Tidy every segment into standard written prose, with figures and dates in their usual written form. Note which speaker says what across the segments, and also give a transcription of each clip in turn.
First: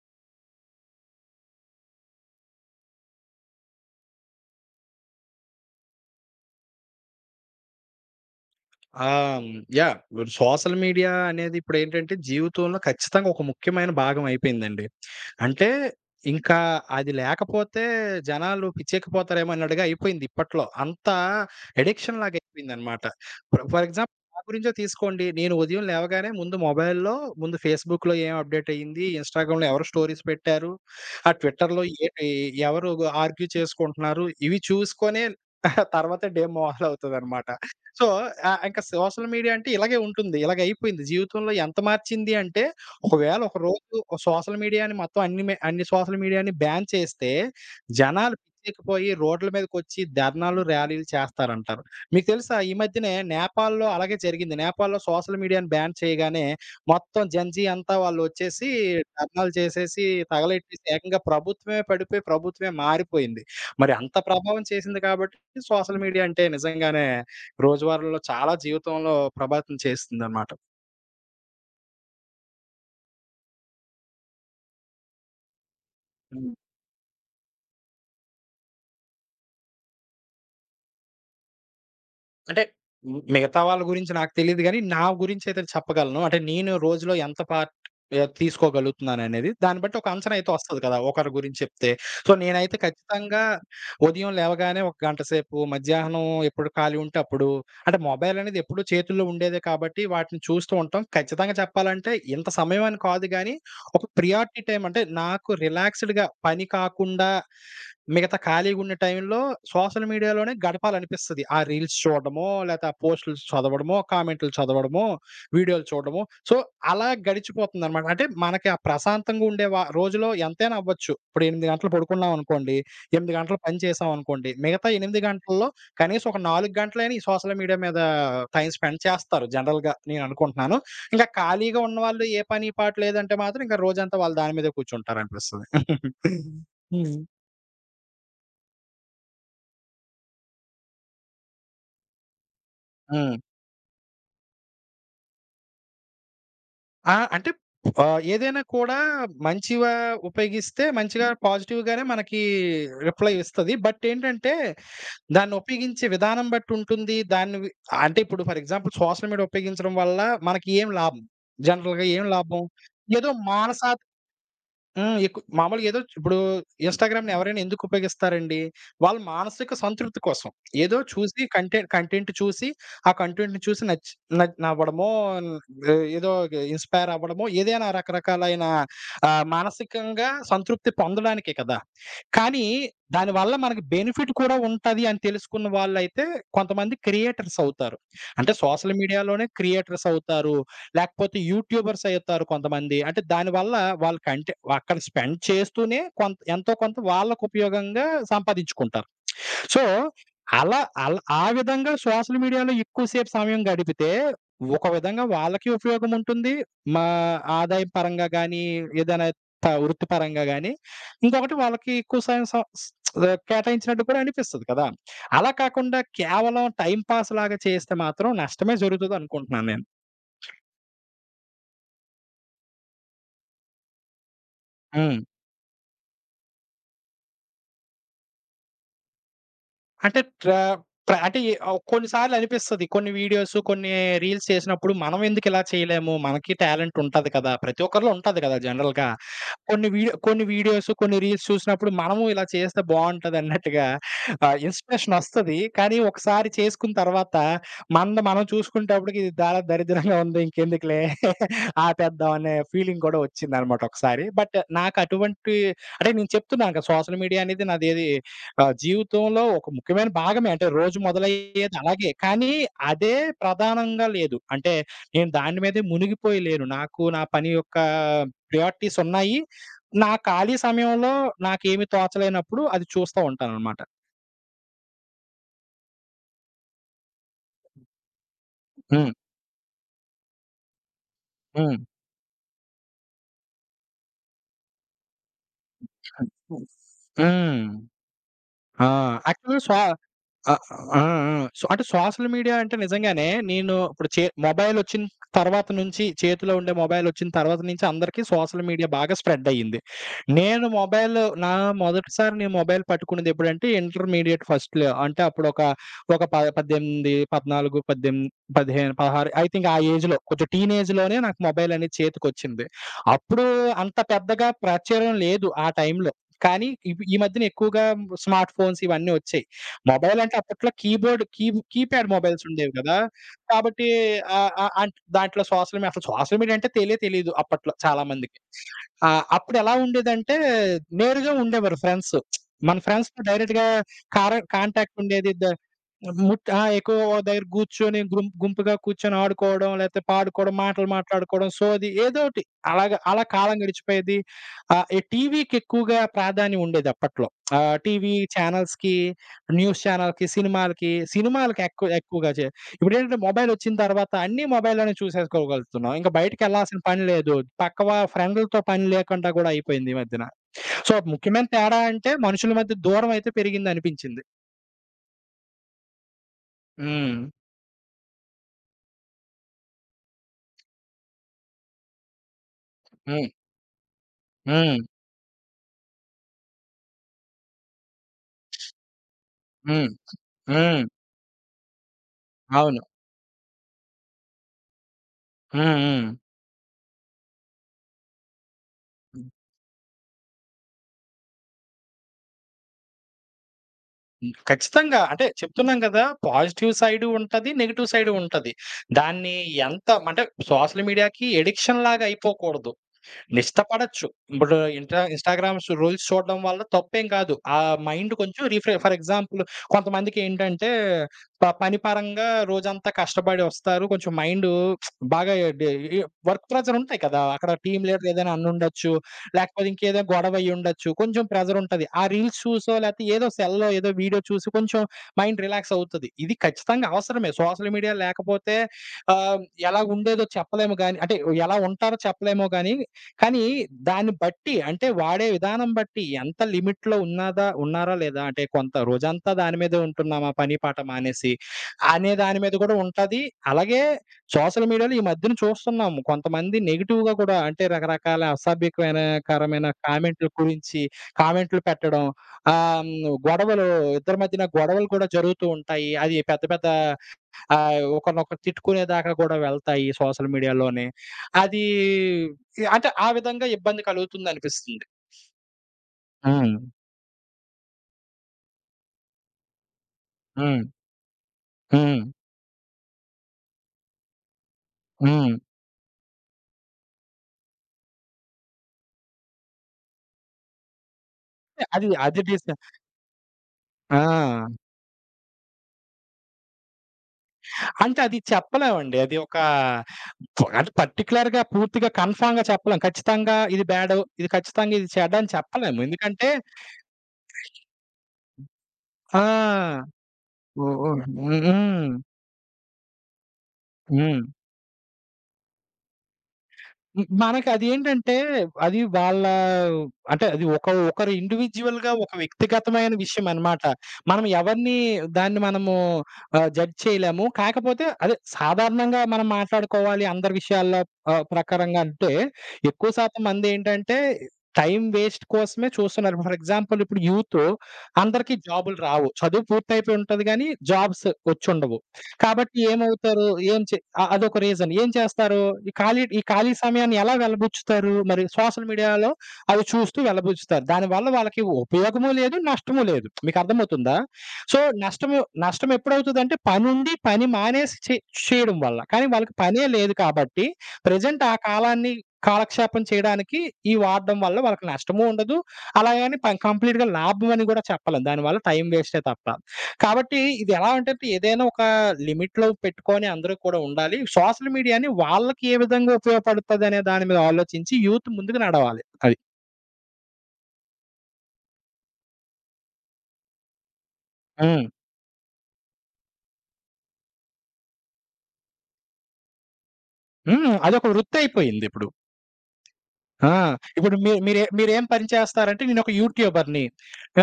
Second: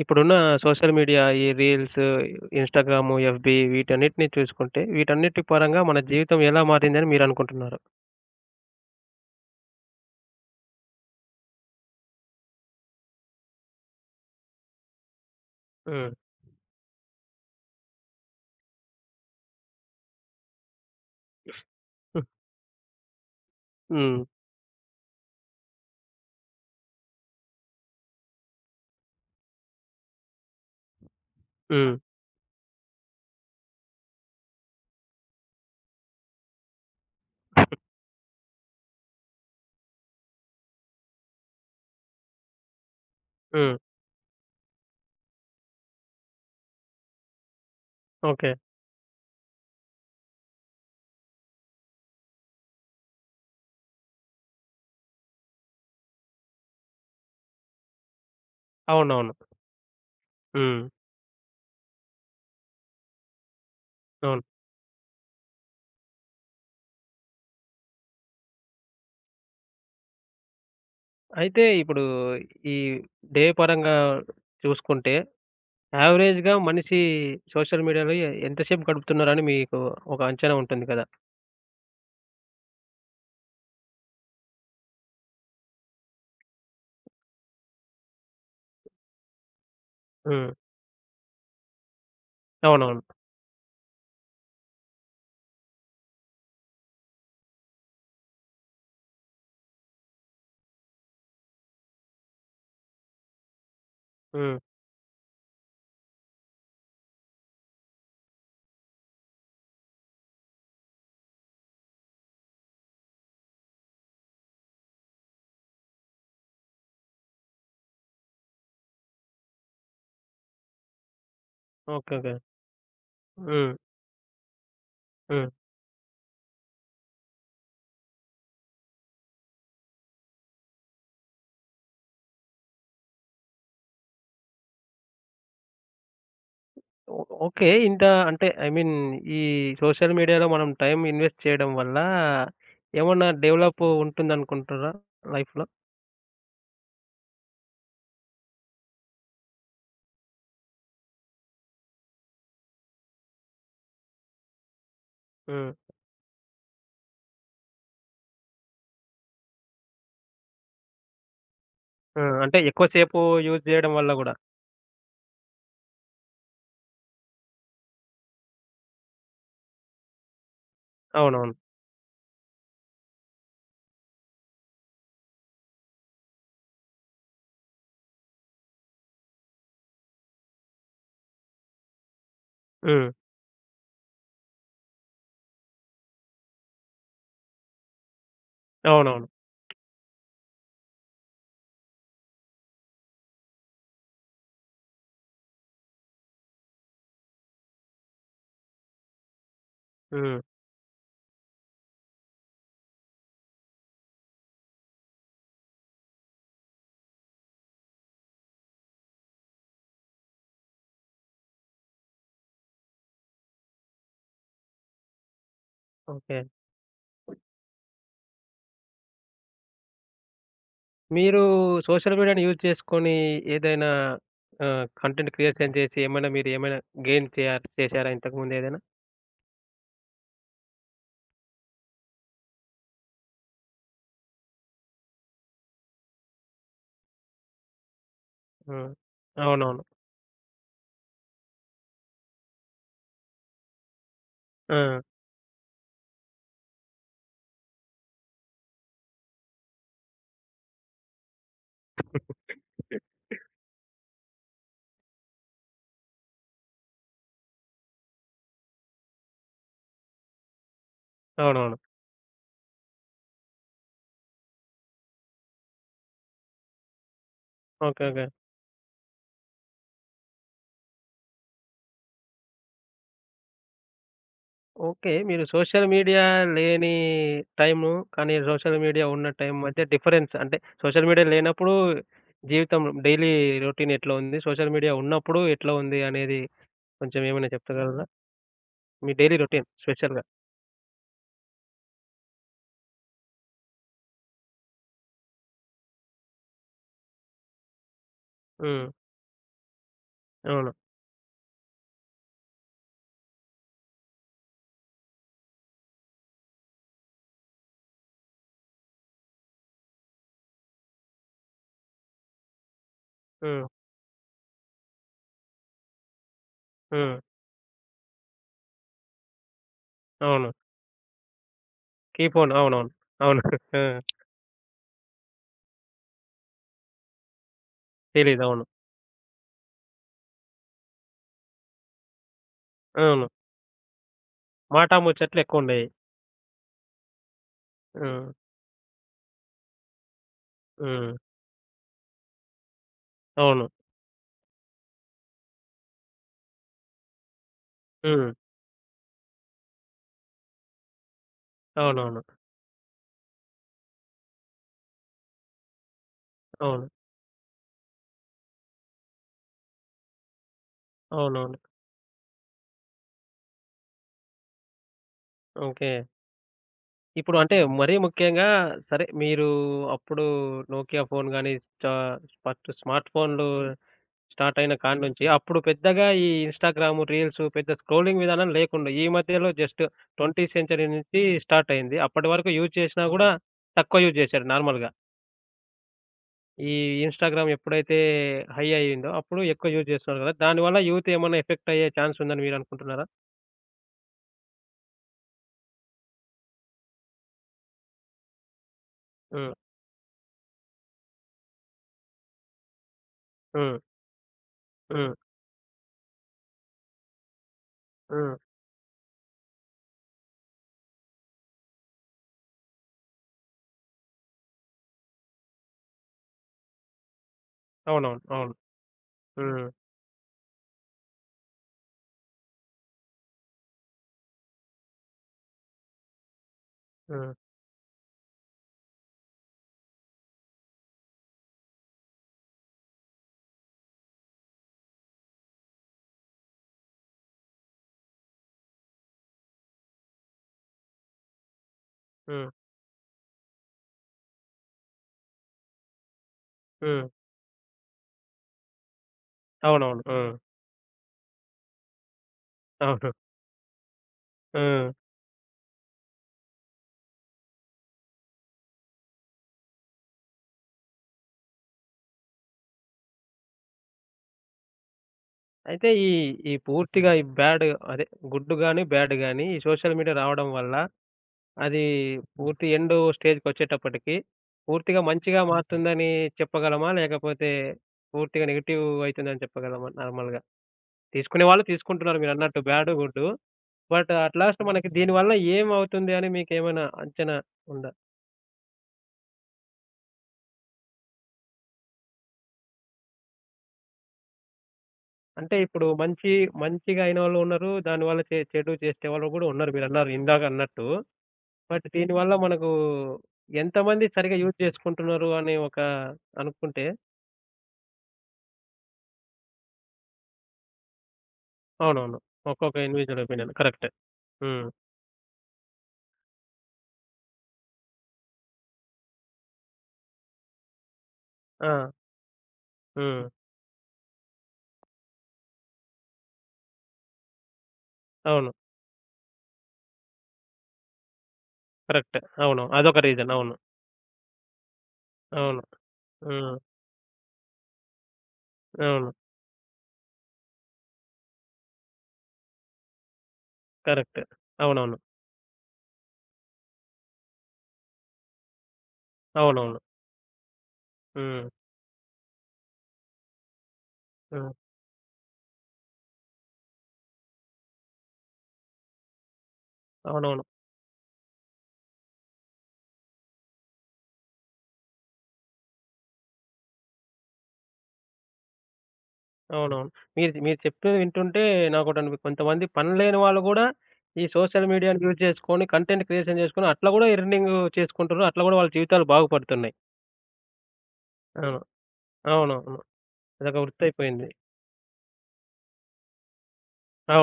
Speaker 1: ఇప్పుడున్న social media ఈ reels, Instagram, FB వీటన్నిటిని చూసుకుంటే, వీటన్నిటి పరంగా మన జీవితం ఎలా మారిందని మీరనుకుంటున్నారు?
Speaker 2: ఆ! హ్మ్. యాహ్! ఇప్పుడు సోషల్ మీడియా అనేది ఇప్పుడేంటంటే జీవితంలో ఖచ్చితంగా ఒక ముఖ్యమైన భాగం అయిపోయిందండి. అంటే
Speaker 1: హ్మ్.
Speaker 2: ఇంకా అది లేకపోతే జనాలు పిచ్చెక్కిపోతారేమో అన్నట్టుగా అయిపోయింది ఇప్పట్లో. అంత అడిక్షన్
Speaker 1: హ్మ్.
Speaker 2: లాగా అయిపోయిందనమాట. ఇప్పుడు ఫర్ ఎగ్జాంపుల్
Speaker 1: హ్మ్.
Speaker 2: నా గురించే తీసుకోండి. నేను ఉదయం లేవగానే ముందు మొబైల్‌లో ముందు ఫేస్‌బుక్‌లో ఏం అప్డేట్ అయ్యింది, ఇన్‌స్టాగ్రామ్‌లో ఎవరు స్టోరీస్ పెట్టారు, ఆ ట్విట్టర్‌లో
Speaker 1: హ్మ్.
Speaker 2: ఎవరు ఆర్గ్యూ చేసుకుంటున్నారు, ఇవి చూసుకొనే తర్వాత డే మొదలవుతదనమాట. సో, ఇంక సోషల్ మీడియా అంటే ఇలాగే ఉంటుంది. ఇలాగే అయిపోయింది. జీవితంలో ఎంత మార్చింది అంటే, ఒకవేళ ఒక
Speaker 1: హ్మ్.
Speaker 2: రోజు ఓ సోషల్ మీడియాని మొత్తం అన్ని మే అన్ని సోషల్ మీడియాని బ్యాన్ చేస్తే, జనాలు
Speaker 1: ఓకే.
Speaker 2: పిచ్చెక్కిపోయి రోడ్ల మీదకొచ్చి ధర్నాలు, ర్యాలీలు చేస్తారంటారు. మీకు తెలుసా, ఈ మధ్యనే నేపాల్‌లో అలాగే జరిగింది. నేపాల్‌లో సోషల్ మీడియాని బ్యాన్ చేయగానే, మొత్తం జెన్‌జీ అంతా వాళ్ళొచ్చేసి
Speaker 1: అవునవును.
Speaker 2: ధర్నాలు చేసేసి,
Speaker 1: హ్మ్.
Speaker 2: తగలెట్టేసి ఏకంగా ప్రభుత్వమే పడిపోయి, ప్రభుత్వమే మారిపోయింది. మరి అంత
Speaker 1: అవును.
Speaker 2: ప్రభావం చేసింది కాబట్టి సోషల్ మీడియా అంటే నిజంగానే రోజువారీలో చాలా జీవితంలో ప్రభావితం చేస్తుందనమాట.
Speaker 1: అయితే ఇప్పుడు ఈ డే పరంగా చూసుకుంటే,
Speaker 2: హ్మ్.
Speaker 1: యావరేజ్‌గా మనిషి సోషల్ మీడియాలో ఎంతసేపు గడుపుతున్నారని మీకు ఒక అంచనా ఉంటుంది కదా!
Speaker 2: అంటే మిగతా వాళ్ళ గురించి నాకు తెలీదు గానీ, నా గురించైతే చెప్పగలను. అంటే నేను రోజులో ఎంత పార్ట్ తీసుకోగలుగుతున్నాననేది. దాన్ని బట్టి ఒక అంచనా అయితే
Speaker 1: హ్మ్.
Speaker 2: వస్తది కదా, ఒకరి గురించి చెప్తే. సో, నేనైతే
Speaker 1: అవునవును.
Speaker 2: ఖచ్చితంగా ఉదయం లేవగానే ఒక గంట సేపు, మధ్యాహ్నం ఎప్పుడు ఖాళీ ఉంటే అప్పుడు అంటే మొబైలనేది ఎప్పుడూ చేతుల్లో ఉండేదే కాబట్టి వాటిని చూస్తూ ఉంటాం. ఖచ్చితంగా చెప్పాలంటే ఇంత సమయం అని కాదు గానీ, ఒక
Speaker 1: హ్మ్.
Speaker 2: ప్రియారిటీ టైమ్ అంటే నాకు రిలాక్స్‌డ్‌గా పని కాకుండా మిగతా ఖాళీగున్న టైంలో సోషల్ మీడియాలోనే గడపాలనిపిస్తది. ఆ రీల్స్ చూడడమో, లేతే ఆ పోస్టులు చదవడమో, కామెంట్లు చదవడమో, వీడియోలు చూడడమో. సో, అలా గడిచిపోతుందనమాట. అంటే మనకి ఆ ప్రశాంతంగా ఉండే రోజులో ఎంతైనా అవ్వచ్చు. ఇప్పుడు 8 గంటలు
Speaker 1: ఓకే. ఓకే.
Speaker 2: పడుకున్నామనుకోండి, 8 గంటలు
Speaker 1: హ్మ్.
Speaker 2: పని చేశామనుకోండి, మిగతా 8
Speaker 1: హ్మ్.
Speaker 2: గంటల్లో కనీసం ఒక 4 గంటలైనా ఈ సోషల్ మీడియా మీద టైం స్పెండ్ చేస్తారు జనరల్‌గా నేననుకుంటున్నాను. ఇంకా ఖాళీగా ఉన్నవాళ్ళు ఏ పని పాటు లేదంటే మాత్రం ఇంకా రోజంతా వాళ్ళు దాని మీదే కూర్చుంటారనిపిస్తది. హ్మ్.
Speaker 1: Oh okay. ఇంత అంటే ఐ మీన్ ఈ సోషల్ మీడియాలో మనం టైం ఇన్వెస్ట్ చేయడం వల్ల ఏమన్నా
Speaker 2: హ్మ్.
Speaker 1: డెవలప్ ఉంటుందనుకుంటుర్రా లైఫ్‌లో?
Speaker 2: ఆ! అంటే ఏదైనా కూడా మంచిగా ఉపయోగిస్తే మంచిగా పాజిటివ్‌గానే మనకి రిప్లై ఇస్తది. బట్ ఏంటంటే దాన్ని
Speaker 1: హ్మ్.
Speaker 2: ఉపయోగించే విధానం బట్టి ఉంటుంది. దాన్ని వి అంటే ఇప్పుడు ఫర్ ఎగ్జాంపుల్ సోషల్ మీడియా ఉపయోగించడం వల్ల మనకి ఏం లాభం? జనరల్‌గా ఏం
Speaker 1: హ్మ్. అంటే
Speaker 2: లాభం?
Speaker 1: ఎక్కువ సేపు
Speaker 2: ఏదో
Speaker 1: యూజ్
Speaker 2: మానసా
Speaker 1: జేయడం వల్ల గూడా.
Speaker 2: హ్మ్. మామూలుగా ఏదో ఇప్పుడు ఇన్‌స్టాగ్రామ్‌ని ఎవరైనా ఎందుకు ఉపయోగిస్తారండి? వాళ్ళ మానసిక సంతృప్తి కోసం. ఏదో చూసి
Speaker 1: అవునవును.
Speaker 2: కంటెంట్ కంటెంట్ చూసి, ఆ కంటెంట్‌ని చూసి నచ్చి నవ్వడమో, ఏదో ఇన్‌స్పైర్ అవ్వడమో, ఏదైనా రకరకాలైన మానసికంగా సంతృప్తి పొందడానికే కదా. కానీ
Speaker 1: హ్మ్.
Speaker 2: దానివల్ల మనకి బెనిఫిట్ కూడా ఉంటది అని తెలుసుకున్న వాళ్ళైతే కొంతమంది క్రియేటర్స్ అవుతారు. అంటే సోషల్
Speaker 1: అవునవును.
Speaker 2: మీడియాలోనే క్రియేటర్స్ అవుతారు. లేకపోతే యూట్యూబర్స్ అయితారు కొంతమంది. అంటే దానివల్ల వాళ్ళ కంటె అక్కడ స్పెండ్ చేస్తూనే కొంత ఎంతో కొంత వాళ్ళకు ఉపయోగంగా సంపాదించుకుంటారు. సో,
Speaker 1: హ్మ్.
Speaker 2: అలా అల ఆ విధంగా సోషల్ మీడియాలో ఎక్కువ సేపు సమయం గడిపితే ఒక విధంగా వాళ్ళకి ఉపయోగం ఉంటుంది. మా ఆదాయం పరంగా గానీ, ఏదైనా వృత్తిపరంగా గానీ, ఇంకొకటి వాళ్ళకి ఎక్కువ సమయం స స- కేటాయించినట్టు కూడా అనిపిస్తది కదా. అలా కాకుండా
Speaker 1: ఓకే.
Speaker 2: కేవలం టైమ్ పాస్‌లాగా చేస్తే మాత్రం నష్టమే జరుగుతదనుకుంటున్నాను నేను.
Speaker 1: మీరు సోషల్ మీడియాని యూజ్ చేసుకొని ఏదైనా
Speaker 2: హ్మ్.
Speaker 1: కంటెంట్ క్రియేషన్ చేసి ఏమైనా మీరు ఏమైనా గెయిన్ చేయార్ చేశారా ఇంతకుముందేదైనా?
Speaker 2: అంటే ట్రా ప్ర అంటే ఎ ఆహ్, కొన్ని సార్లనిపిస్తది. కొన్ని వీడియోసు, కొన్ని రీల్స్ చేసినప్పుడు మనం ఎందుకిలా చేయలేము? మనకి టాలెంట్ ఉంటది కదా, ప్రతి ఒక్కరిలో ఉంటది కదా
Speaker 1: హ్మ్.
Speaker 2: జనరల్‌గా.
Speaker 1: అవునవును.
Speaker 2: కొన్ని వీడియోసు, కొన్ని రీల్స్ చూసినప్పుడు మనము ఇలా చేస్తే బావుంటదన్నట్టుగా
Speaker 1: ఆ!
Speaker 2: ఇన్స్‌పిరేషనొస్తది. కానీ ఒకసారి చేసుకున్న తర్వాత మనది మనం చూసుకునేటప్పటికి ఇది చాలా దరిద్రంగా ఉంది. ఇంకెందుకులే ఆపేద్దాం అనే ఫీలింగ్ కూడా వచ్చిందనమాట ఒకసారి. బట్ నాకు అటువంటి అంటే నేను చెప్తున్నాను కదా, సోషల్ మీడియా అనేది నాదేది ఆ! జీవితంలో ఒక ముఖ్యమైన భాగమే. అంటే రోజు మొదలయ్యేది
Speaker 1: అవునవును.
Speaker 2: అలాగే. కానీ అదే ప్రధానంగా లేదు. అంటే నేను దాని మీదే మునిగిపోయి లేను. నాకు నా పని యొక్క
Speaker 1: ఓకే. ఓకే.
Speaker 2: ప్రయారిటీస్ ఉన్నాయి. నా ఖాళీ సమయంలో నాకేమి తోచలేనప్పుడు అది చూస్తా ఉంటాననమాట.
Speaker 1: ఓకే. మీరు సోషల్ మీడియా లేని టైము, కానీ సోషల్ మీడియా
Speaker 2: హ్మ్.
Speaker 1: ఉన్న టైం మధ్య డిఫరెన్స్ అంటే, సోషల్ మీడియా లేనప్పుడు
Speaker 2: హ్మ్.
Speaker 1: జీవితం డైలీ రొటీన్ ఎట్లా ఉంది? సోషల్ మీడియా ఉన్నప్పుడు ఎట్లా ఉంది అనేది కొంచెం ఏమైనా
Speaker 2: హ్మ్.
Speaker 1: చెప్పగలరా?
Speaker 2: ఆ!
Speaker 1: మీ డైలీ
Speaker 2: యాక్చువల్‌గా
Speaker 1: రొటీన్
Speaker 2: స్వ
Speaker 1: స్పెషల్‌గా.
Speaker 2: ఆ! ఆ! ఆ! సో, అంటే సోషల్ మీడియా అంటే నిజంగానే నేను ఇప్పుడు మొబైలొచ్చిన తర్వాత నుంచి చేతిలో ఉండే మొబైలొచ్చిన తర్వాత నుంచి అందరికీ సోషల్ మీడియా
Speaker 1: హ్మ్.
Speaker 2: బాగా స్ప్రెడ్ అయ్యింది. నేను
Speaker 1: అవును.
Speaker 2: మొబైల్ నా మొదటిసారి నేను మొబైల్ పట్టుకున్నది ఎప్పుడంటే ఇంటర్మీడియేట్ ఫస్ట్‌లో. అంటే అప్పుడొక ఒక ప 18, 14, 18, 15, 16 ఐ థింక్ ఆ ఏజ్‌లో కొంచెం టీనేజ్‌లోనే నాకు మొబైల్ అనేది చేతికొచ్చింది. అప్పుడు
Speaker 1: హ్మ్.
Speaker 2: అంత పెద్దగా ప్రాచుర్యం లేదు ఆ టైంలో. కానీ ఈ
Speaker 1: హ్మ్.
Speaker 2: మధ్యన ఎక్కువగా స్మార్ట్ ఫోన్స్ ఇవన్నీ వచ్చాయి. మొబైల్ అంటే
Speaker 1: అవును.
Speaker 2: అప్పట్లో కీబోర్డ్ కీ కీప్యాడ్
Speaker 1: కీప్
Speaker 2: మొబైల్స్
Speaker 1: ఆన్
Speaker 2: ఉండేవి
Speaker 1: అవునవును.
Speaker 2: కదా.
Speaker 1: అవును. ఆ!
Speaker 2: కాబట్టి ఆహ్, ఆహ్, అంట్ దాంట్లో సోషల్ మీ అసలు సోషల్ మీడియా అంటే తెలీదు అప్పట్లో చాలా మందికి.
Speaker 1: తెలీదు. అవును.
Speaker 2: ఆ! అప్పుడెలా ఉండేదంటే, నేరుగా ఉండేవారు ఫ్రెండ్స్. మన ఫ్రెండ్స్‌తో
Speaker 1: అవును.
Speaker 2: డైరెక్ట్‌గా కాంటాక్ట్
Speaker 1: మాటా
Speaker 2: ఉండేది.
Speaker 1: ముచ్చట్లు
Speaker 2: ద
Speaker 1: ఎక్కువుండేయి.
Speaker 2: ముట్ ఆ! ఎక్కువ ఓ దగ్గర కూర్చొని
Speaker 1: హ్మ్.
Speaker 2: గుంపుగా కూర్చొని ఆడుకోవడం, లేతే పాడుకోవడం, మాటలు
Speaker 1: హ్మ్.
Speaker 2: మాట్లాడుకోవడం, సోది ఏదోటి. అలా కాలం
Speaker 1: అవును.
Speaker 2: గడిచిపోయేది. ఈ టీవీకి ఎక్కువగా ప్రాధాన్యం ఉండేది అప్పట్లో. టీవీ
Speaker 1: హ్మ్.
Speaker 2: ఛానల్స్‌కి, న్యూస్ ఛానల్‌కి, సినిమాలకి
Speaker 1: అవునవును.
Speaker 2: ఎక్కువగా ఇప్పుడేంటంటే మొబైల్ వచ్చిన తర్వాత అన్నీ మొబైల్‌లోనే చూసేసుకోగలుగుతున్నాం. ఇంక బయటికెళ్ళాల్సిన
Speaker 1: అవును.
Speaker 2: పని లేదు. పక్క వా ఫ్రెండ్‌లతో పని లేకుండా గూడా అయిపోయింది ఈ మధ్యన. సో, ముఖ్యమైన
Speaker 1: అవునవును.
Speaker 2: తేడా అంటే మనుషుల మధ్య దూరం అయితే పెరిగిందనిపించింది.
Speaker 1: ఓకే.
Speaker 2: హ్మ్.
Speaker 1: ఇప్పుడు అంటే మరీ ముఖ్యంగా సరే మీరు అప్పుడు నోకియా ఫోన్ గాని, ఫస్ట్ స్మార్ట్
Speaker 2: హ్మ్.
Speaker 1: ఫోన్‌లు స్టార్ట్ అయిన
Speaker 2: హ్మ్.
Speaker 1: కాడ్నుంచి అప్పుడు పెద్దగా ఈ ఇన్‌స్టాగ్రామ్, రీల్స్ పెద్ద స్క్రోలింగ్ విధానం లేకుండా ఈ మధ్యలో జస్ట్
Speaker 2: హ్మ్.
Speaker 1: 20th
Speaker 2: హ్మ్.
Speaker 1: సెంచరీ నుంచి స్టార్ట్ అయింది. అప్పటి వరకు యూజ్
Speaker 2: అవును.
Speaker 1: చేసినా గూడా తక్కువ యూజ్ చేశారు నార్మల్‌గా.
Speaker 2: హ్మ్. హ్మ్.
Speaker 1: ఈ ఇన్‌స్టాగ్రామ్ ఎప్పుడైతే హై అయిందో
Speaker 2: హ్మ్.
Speaker 1: అప్పుడు ఎక్కువ యూజ్ చేస్తున్నారు గదా! దానివల్ల యూత్ ఏమన్నా ఎఫెక్ట్ అయ్యే ఛాన్స్ ఉందని మీరు అనుకుంటున్నారా?
Speaker 2: ఖచ్చితంగా. అంటే చెప్తున్నాం గదా, పాజిటివ్ సైడు ఉంటది. నెగెటివ్ సైడు ఉంటది. దాన్ని
Speaker 1: హ్మ్.
Speaker 2: ఎంత అంటే సోషల్ మీడియాకి ఎడిక్షన్ లాగా అయిపోకూడదు.
Speaker 1: హ్మ్.
Speaker 2: ఇష్టపడొచ్చు. ఇప్పుడు
Speaker 1: హ్మ్.
Speaker 2: ఇన్‌స్టాగ్రామ్స్ రూల్స్ చూడడం వల్ల తప్పేం కాదు. ఆ మైండ్
Speaker 1: హ్మ్.
Speaker 2: కొంచెం రిఫ్రె ఫర్ ఎగ్జాంపుల్ కొంతమందికేంటంటే పని పరంగా రోజంతా కష్టపడి వస్తారు. కొంచెం మైండు బాగా డి ఈ వర్క్ ప్రెషర్ ఉంటాయి కదా. అక్కడ టీమ్ లీడర్
Speaker 1: అవునవును.
Speaker 2: ఏదైనా
Speaker 1: అవును.
Speaker 2: అనుండొచ్చు. లేకపోతే
Speaker 1: హ్మ్.
Speaker 2: ఇంకేదో గొడవ అయ్యుండొచ్చు. కొంచెం ప్రెషర్ ఉంటది. ఆ రీల్స్ చూసో లేకపోతే ఏదో సెల్‌లో ఏదో వీడియో చూసి కొంచెం మైండ్ రిలాక్స్ అవుతది. ఇది ఖచ్చితంగా అవసరమే.
Speaker 1: హ్మ్.
Speaker 2: సోషల్ మీడియా లేకపోతే ఆహ్, ఎలా ఉండేదో చెప్పలేము గానీ అంటే ఎలా ఉంటారో చెప్పలేమో గానీ కానీ దాన్ని బట్టి అంటే వాడే విధానం బట్టి ఎంత లిమిట్‌లో ఉన్నారా లేదా అంటే కొంత రోజంతా దాని మీదే ఉంటున్నామా పని పాట మానేసి అనే దాని
Speaker 1: హ్మ్.
Speaker 2: మీద కూడా ఉంటది. అలాగే సోషల్ మీడియాలో ఈ మధ్యన చూస్తున్నాము. కొంతమంది
Speaker 1: హ్మ్.
Speaker 2: నెగెటివ్‌గా కూడా అంటే రకరకాల అసభ్యకమైన
Speaker 1: అవునవును. ఆ!
Speaker 2: కామెంట్‌ల గురించి కామెంట్‌లు పెట్టడం,
Speaker 1: అవును.
Speaker 2: గొడవలు ఇద్దరి మధ్యన
Speaker 1: ఆ!
Speaker 2: గొడవలు కూడా జరుగుతూ ఉంటాయి. అది పెద్ద పెద్ద ఒకరినొకరు తిట్టుకునేదాకా గూడా వెళ్తాయి సోషల్ మీడియాలోనే. అది అంటే ఆ విధంగా ఇబ్బంది కలుగుతుందనిపిస్తుంది.
Speaker 1: అయితే ఈ, ఈ
Speaker 2: హ్మ్.
Speaker 1: పూర్తిగా ఈ బ్యాడ్ అదే గుడ్ గాని, బ్యాడ్ గాని ఈ సోషల్ మీడియా రావడం
Speaker 2: హ్మ్.
Speaker 1: వల్ల అది
Speaker 2: హ్మ్.
Speaker 1: పూర్తి ఎండ్ స్టేజ్‌కొచ్చేటప్పటికి పూర్తిగా
Speaker 2: హ్మ్.
Speaker 1: మంచిగా మారుతుందని చెప్పగలమా? లేకపోతే పూర్తిగా నెగెటివ్ అయితుందని చెప్పగలమా నార్మల్‌గా? తీసుకునే వాళ్ళు
Speaker 2: అది
Speaker 1: తీసుకుంటున్నారు
Speaker 2: అది డిస
Speaker 1: మీరన్నట్టు బ్యాడ్, గుడ్డు. బట్ అట్
Speaker 2: ఆ!
Speaker 1: లాస్ట్ మనకి దీనివల్ల ఏమవుతుంది అని మీకేమైనా అంచనా ఉందా?
Speaker 2: అంటే అది చెప్పలేమండి. అది ఒక అంటే పర్టిక్యులర్‌గా పూర్తిగా కన్ఫర్మ్‌గా చెప్పలేం. ఖచ్చితంగా ఇది బ్యాడు, ఇది ఖచ్చితంగా ఇది చెడ్డ అని
Speaker 1: అంటే
Speaker 2: చెప్పలేము.
Speaker 1: ఇప్పుడు
Speaker 2: ఎందుకంటే
Speaker 1: మంచిగా అయినోళ్ళు ఉన్నారు. దానివల్ల చెడు చేసేవాళ్ళు గూడా ఉన్నారు
Speaker 2: ఆ!
Speaker 1: మీరన్నారు ఇందాక
Speaker 2: ఓహ్!
Speaker 1: అన్నట్టు.
Speaker 2: హ్మ్.
Speaker 1: బట్
Speaker 2: హ్మ్.
Speaker 1: దీనివల్ల మనకు ఎంతమంది
Speaker 2: హ్మ్.
Speaker 1: సరిగ్గా యూజ్ చేసుకుంటున్నారు అని ఒక అనుకుంటే
Speaker 2: హ్మ్. మనకదేంటంటే, అది ఏంటంటే అది వాళ్ళ అంటే అది ఒక ఒకరు ఇండివిడ్యుయల్‌గా ఒక
Speaker 1: అవునవును. ఒక్కొక్క
Speaker 2: వ్యక్తిగతమైన
Speaker 1: ఇండివిడ్యువల్ ఒపీనియన్.
Speaker 2: విషయమనమాట.
Speaker 1: కరెక్టే.
Speaker 2: మనం
Speaker 1: హ్మ్.
Speaker 2: ఎవరిని దాన్ని మనము జడ్జ్ చేయలేము. కాకపోతే అదే సాధారణంగా మనం మాట్లాడుకోవాలి అందరి విషయాల్లో ప్రకారంగా
Speaker 1: ఆ!
Speaker 2: అంటే, ఎక్కువ
Speaker 1: హ్మ్.
Speaker 2: శాతం మందేంటంటే టైమ్ వేస్ట్ కోసమే చూస్తున్నారు. ఫర్ ఎగ్జాంపుల్ ఇప్పుడు యూత్ అందరికీ
Speaker 1: అవును.
Speaker 2: జాబులు రావు. చదువు పూర్తయిపోయి ఉంటది గానీ, జాబ్స్ వచ్చుండవు.
Speaker 1: కరెక్టే.
Speaker 2: కాబట్టి
Speaker 1: అవును. అదొక
Speaker 2: ఏమవుతారు?
Speaker 1: రీజన్. అవును.
Speaker 2: ఏం చే అ అదొక రీజన్. ఏం చేస్తారు?
Speaker 1: అవును.
Speaker 2: ఈ ఖాళీ
Speaker 1: హ్మ్.
Speaker 2: సమయాన్ని ఎలా వెలబుచ్చుతారు? మరి సోషల్ మీడియాలో
Speaker 1: అవును.
Speaker 2: అవి చూస్తూ వెలబుచ్చుతారు. దానివల్ల వాళ్ళకి ఉపయోగము లేదు, నష్టము లేదు. మీకర్థమవుతుందా?
Speaker 1: కరెక్ట్.
Speaker 2: సో,
Speaker 1: అవునవును.
Speaker 2: నష్టము నష్టం ఎప్పుడవుతదంటే పని ఉండి పని మానేసి చేయడం వల్ల. కానీ వాళ్ళకి పనే
Speaker 1: అవునవును.
Speaker 2: లేదు కాబట్టి ప్రెజెంట్ ఆ
Speaker 1: హ్మ్.
Speaker 2: కాలాన్ని కాలక్షేపం చేయడానికి ఈ వాడడం వల్ల
Speaker 1: హ్మ్.
Speaker 2: వాళ్ళకి నష్టము ఉండదు. అలాగని కంప్లీట్‌గా లాభం అని గూడా చెప్పలేం. దానివల్ల టైమ్ వేస్టే తప్ప. కాబట్టి
Speaker 1: అవునవును.
Speaker 2: ఇది ఎలా అంటే ఏదైనా ఒక లిమిట్‌లో పెట్టుకొని అందరూ కూడా ఉండాలి. సోషల్ మీడియాని వాళ్ళకి ఏ విధంగా ఉపయోగపడుతదనే దాని మీద ఆలోచించి యూత్ ముందుకు నడవాలి. అది.
Speaker 1: అవునవును. మీరు మీరు చెప్తేది వింటుంటే నాకోటనిపి కొంతమంది పని లేని వాళ్ళు గూడా ఈ
Speaker 2: హ్మ్.
Speaker 1: సోషల్ మీడియాని యూజ్ చేసుకొని కంటెంట్ క్రియేషన్ చేసుకొని అట్లా గూడా ఎర్నింగ్ చేసుకుంటుర్రు. అట్లా గూడా వాళ్ళ జీవితాలు బాగుపడుతున్నాయి.
Speaker 2: హ్మ్. అదొక
Speaker 1: అవును.
Speaker 2: వృత్తయిపోయిందిప్పుడు.
Speaker 1: అవును.
Speaker 2: ఆ!
Speaker 1: అదొక
Speaker 2: ఇప్పుడు మీ
Speaker 1: వృత్తయిపోయింది.
Speaker 2: మీరే మీరేం పని చేస్తారంటే నేనొక యూట్యూబర్‌ని.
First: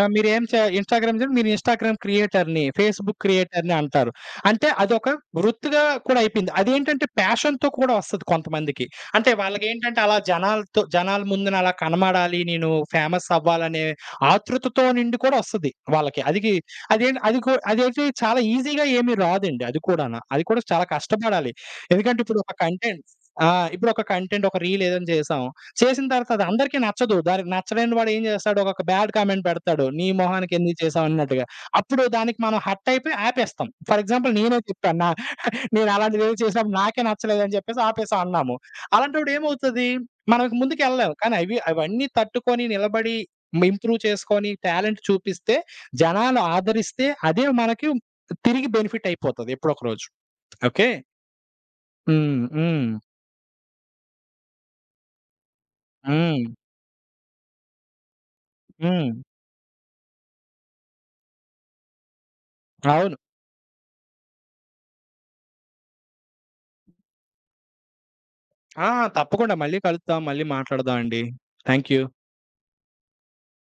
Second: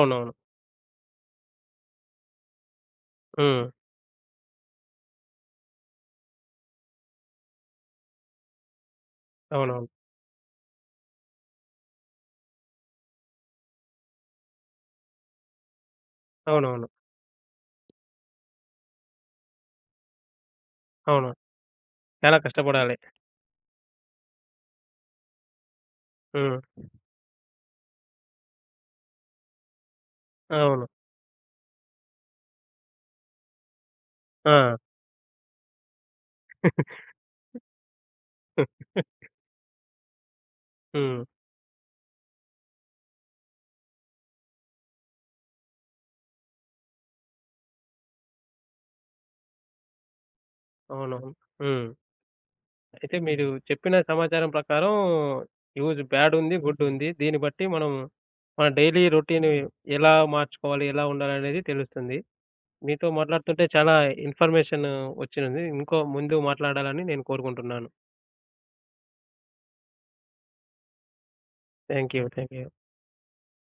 Speaker 2: ఆహ్, మీరేం చే ఇన్‌స్టాగ్రామ్ చే మీరు ఇన్‌స్టాగ్రామ్ క్రియేటర్‌ని, ఫేస్‌బుక్
Speaker 1: హ్మ్.
Speaker 2: క్రియేటర్‌ని అంటారు. అంటే అదొక వృత్తిగా కూడా అయిపోయింది. అదేంటంటే ప్యాషన్‌తో కూడా వస్తది కొంతమందికి. అంటే
Speaker 1: అవునవును.
Speaker 2: వాళ్ళకేంటంటే అలా జనాల ముందున అలా కనబడాలి, నేను ఫేమస్ అవ్వాలనే ఆతృతతో నిండి కూడా వస్తది వాళ్ళకి. అదికి
Speaker 1: అవునవును.
Speaker 2: అదేం అది కూ అదేంటి చాలా ఈజీగా ఏమీ రాదండి అది కూడాన. అది కూడా చాలా
Speaker 1: అవును.
Speaker 2: కష్టపడాలి. ఎందుకంటే
Speaker 1: చాలా
Speaker 2: ఇప్పుడు ఒక
Speaker 1: కష్టపడాలి.
Speaker 2: కంటెంట్ ఆ! ఇప్పుడు ఒక కంటెంట్ ఒక రీల్ ఏదైనా చేసాం. చేసిన తర్వాత అది అందరికీ
Speaker 1: హ్మ్.
Speaker 2: నచ్చదు. దానికి నచ్చలేని వాడు ఏం చేస్తాడు? ఒకొక్క బ్యాడ్ కామెంట్ పెడతాడు. "నీ మొహానికి ఎందుకు
Speaker 1: అవును.
Speaker 2: చేసావు" అన్నట్టుగా. అప్పుడు దానికి మనం హర్ట్ అయిపోయి ఆపేస్తాం. ఫర్ ఎగ్జాంపుల్ నేనే
Speaker 1: ఆ!
Speaker 2: చెప్పాను. నా నేను అలాంటిదేదో చేసినప్పుడు నాకే నచ్చలేదని చెప్పేసి ఆపేసాం అన్నాము. అలాంటప్పుడు ఏమవుతది? మనకు ముందుకెళ్ళలేము.
Speaker 1: హ్మ్.
Speaker 2: కానీ అవి అవన్నీ తట్టుకొని నిలబడి ఇంప్రూవ్ చేసుకొని టాలెంట్ చూపిస్తే, జనాలు ఆదరిస్తే అదే మనకి తిరిగి బెనిఫిట్ అయిపోతది ఎప్పుడో ఒక రోజు. ఓకే.
Speaker 1: అవునవును. హ్మ్.
Speaker 2: హ్మ్. హ్మ్.
Speaker 1: అయితే మీరు చెప్పిన సమాచారం ప్రకారం యూజ్
Speaker 2: హ్మ్.
Speaker 1: బ్యాడుంది, గుడ్డుంది. దీన్ని బట్టి మనం మన డైలీ
Speaker 2: హ్మ్.
Speaker 1: రొటీన్ ఎలా మార్చుకోవాలి, ఎలా ఉండాలనేది తెలుస్తుంది. మీతో
Speaker 2: అవును.
Speaker 1: మాట్లాడుతుంటే చాలా ఇన్ఫర్మేషన్ వచ్చినుంది. ఇంకో ముందు మాట్లాడాలని నేను కోరుకుంటున్నాను.
Speaker 2: ఆ! తప్పకుండా మళ్ళీ కలుద్దాం. మళ్ళీ మాట్లాడదాం అండి. Thank you.
Speaker 1: Thank you. Thank you.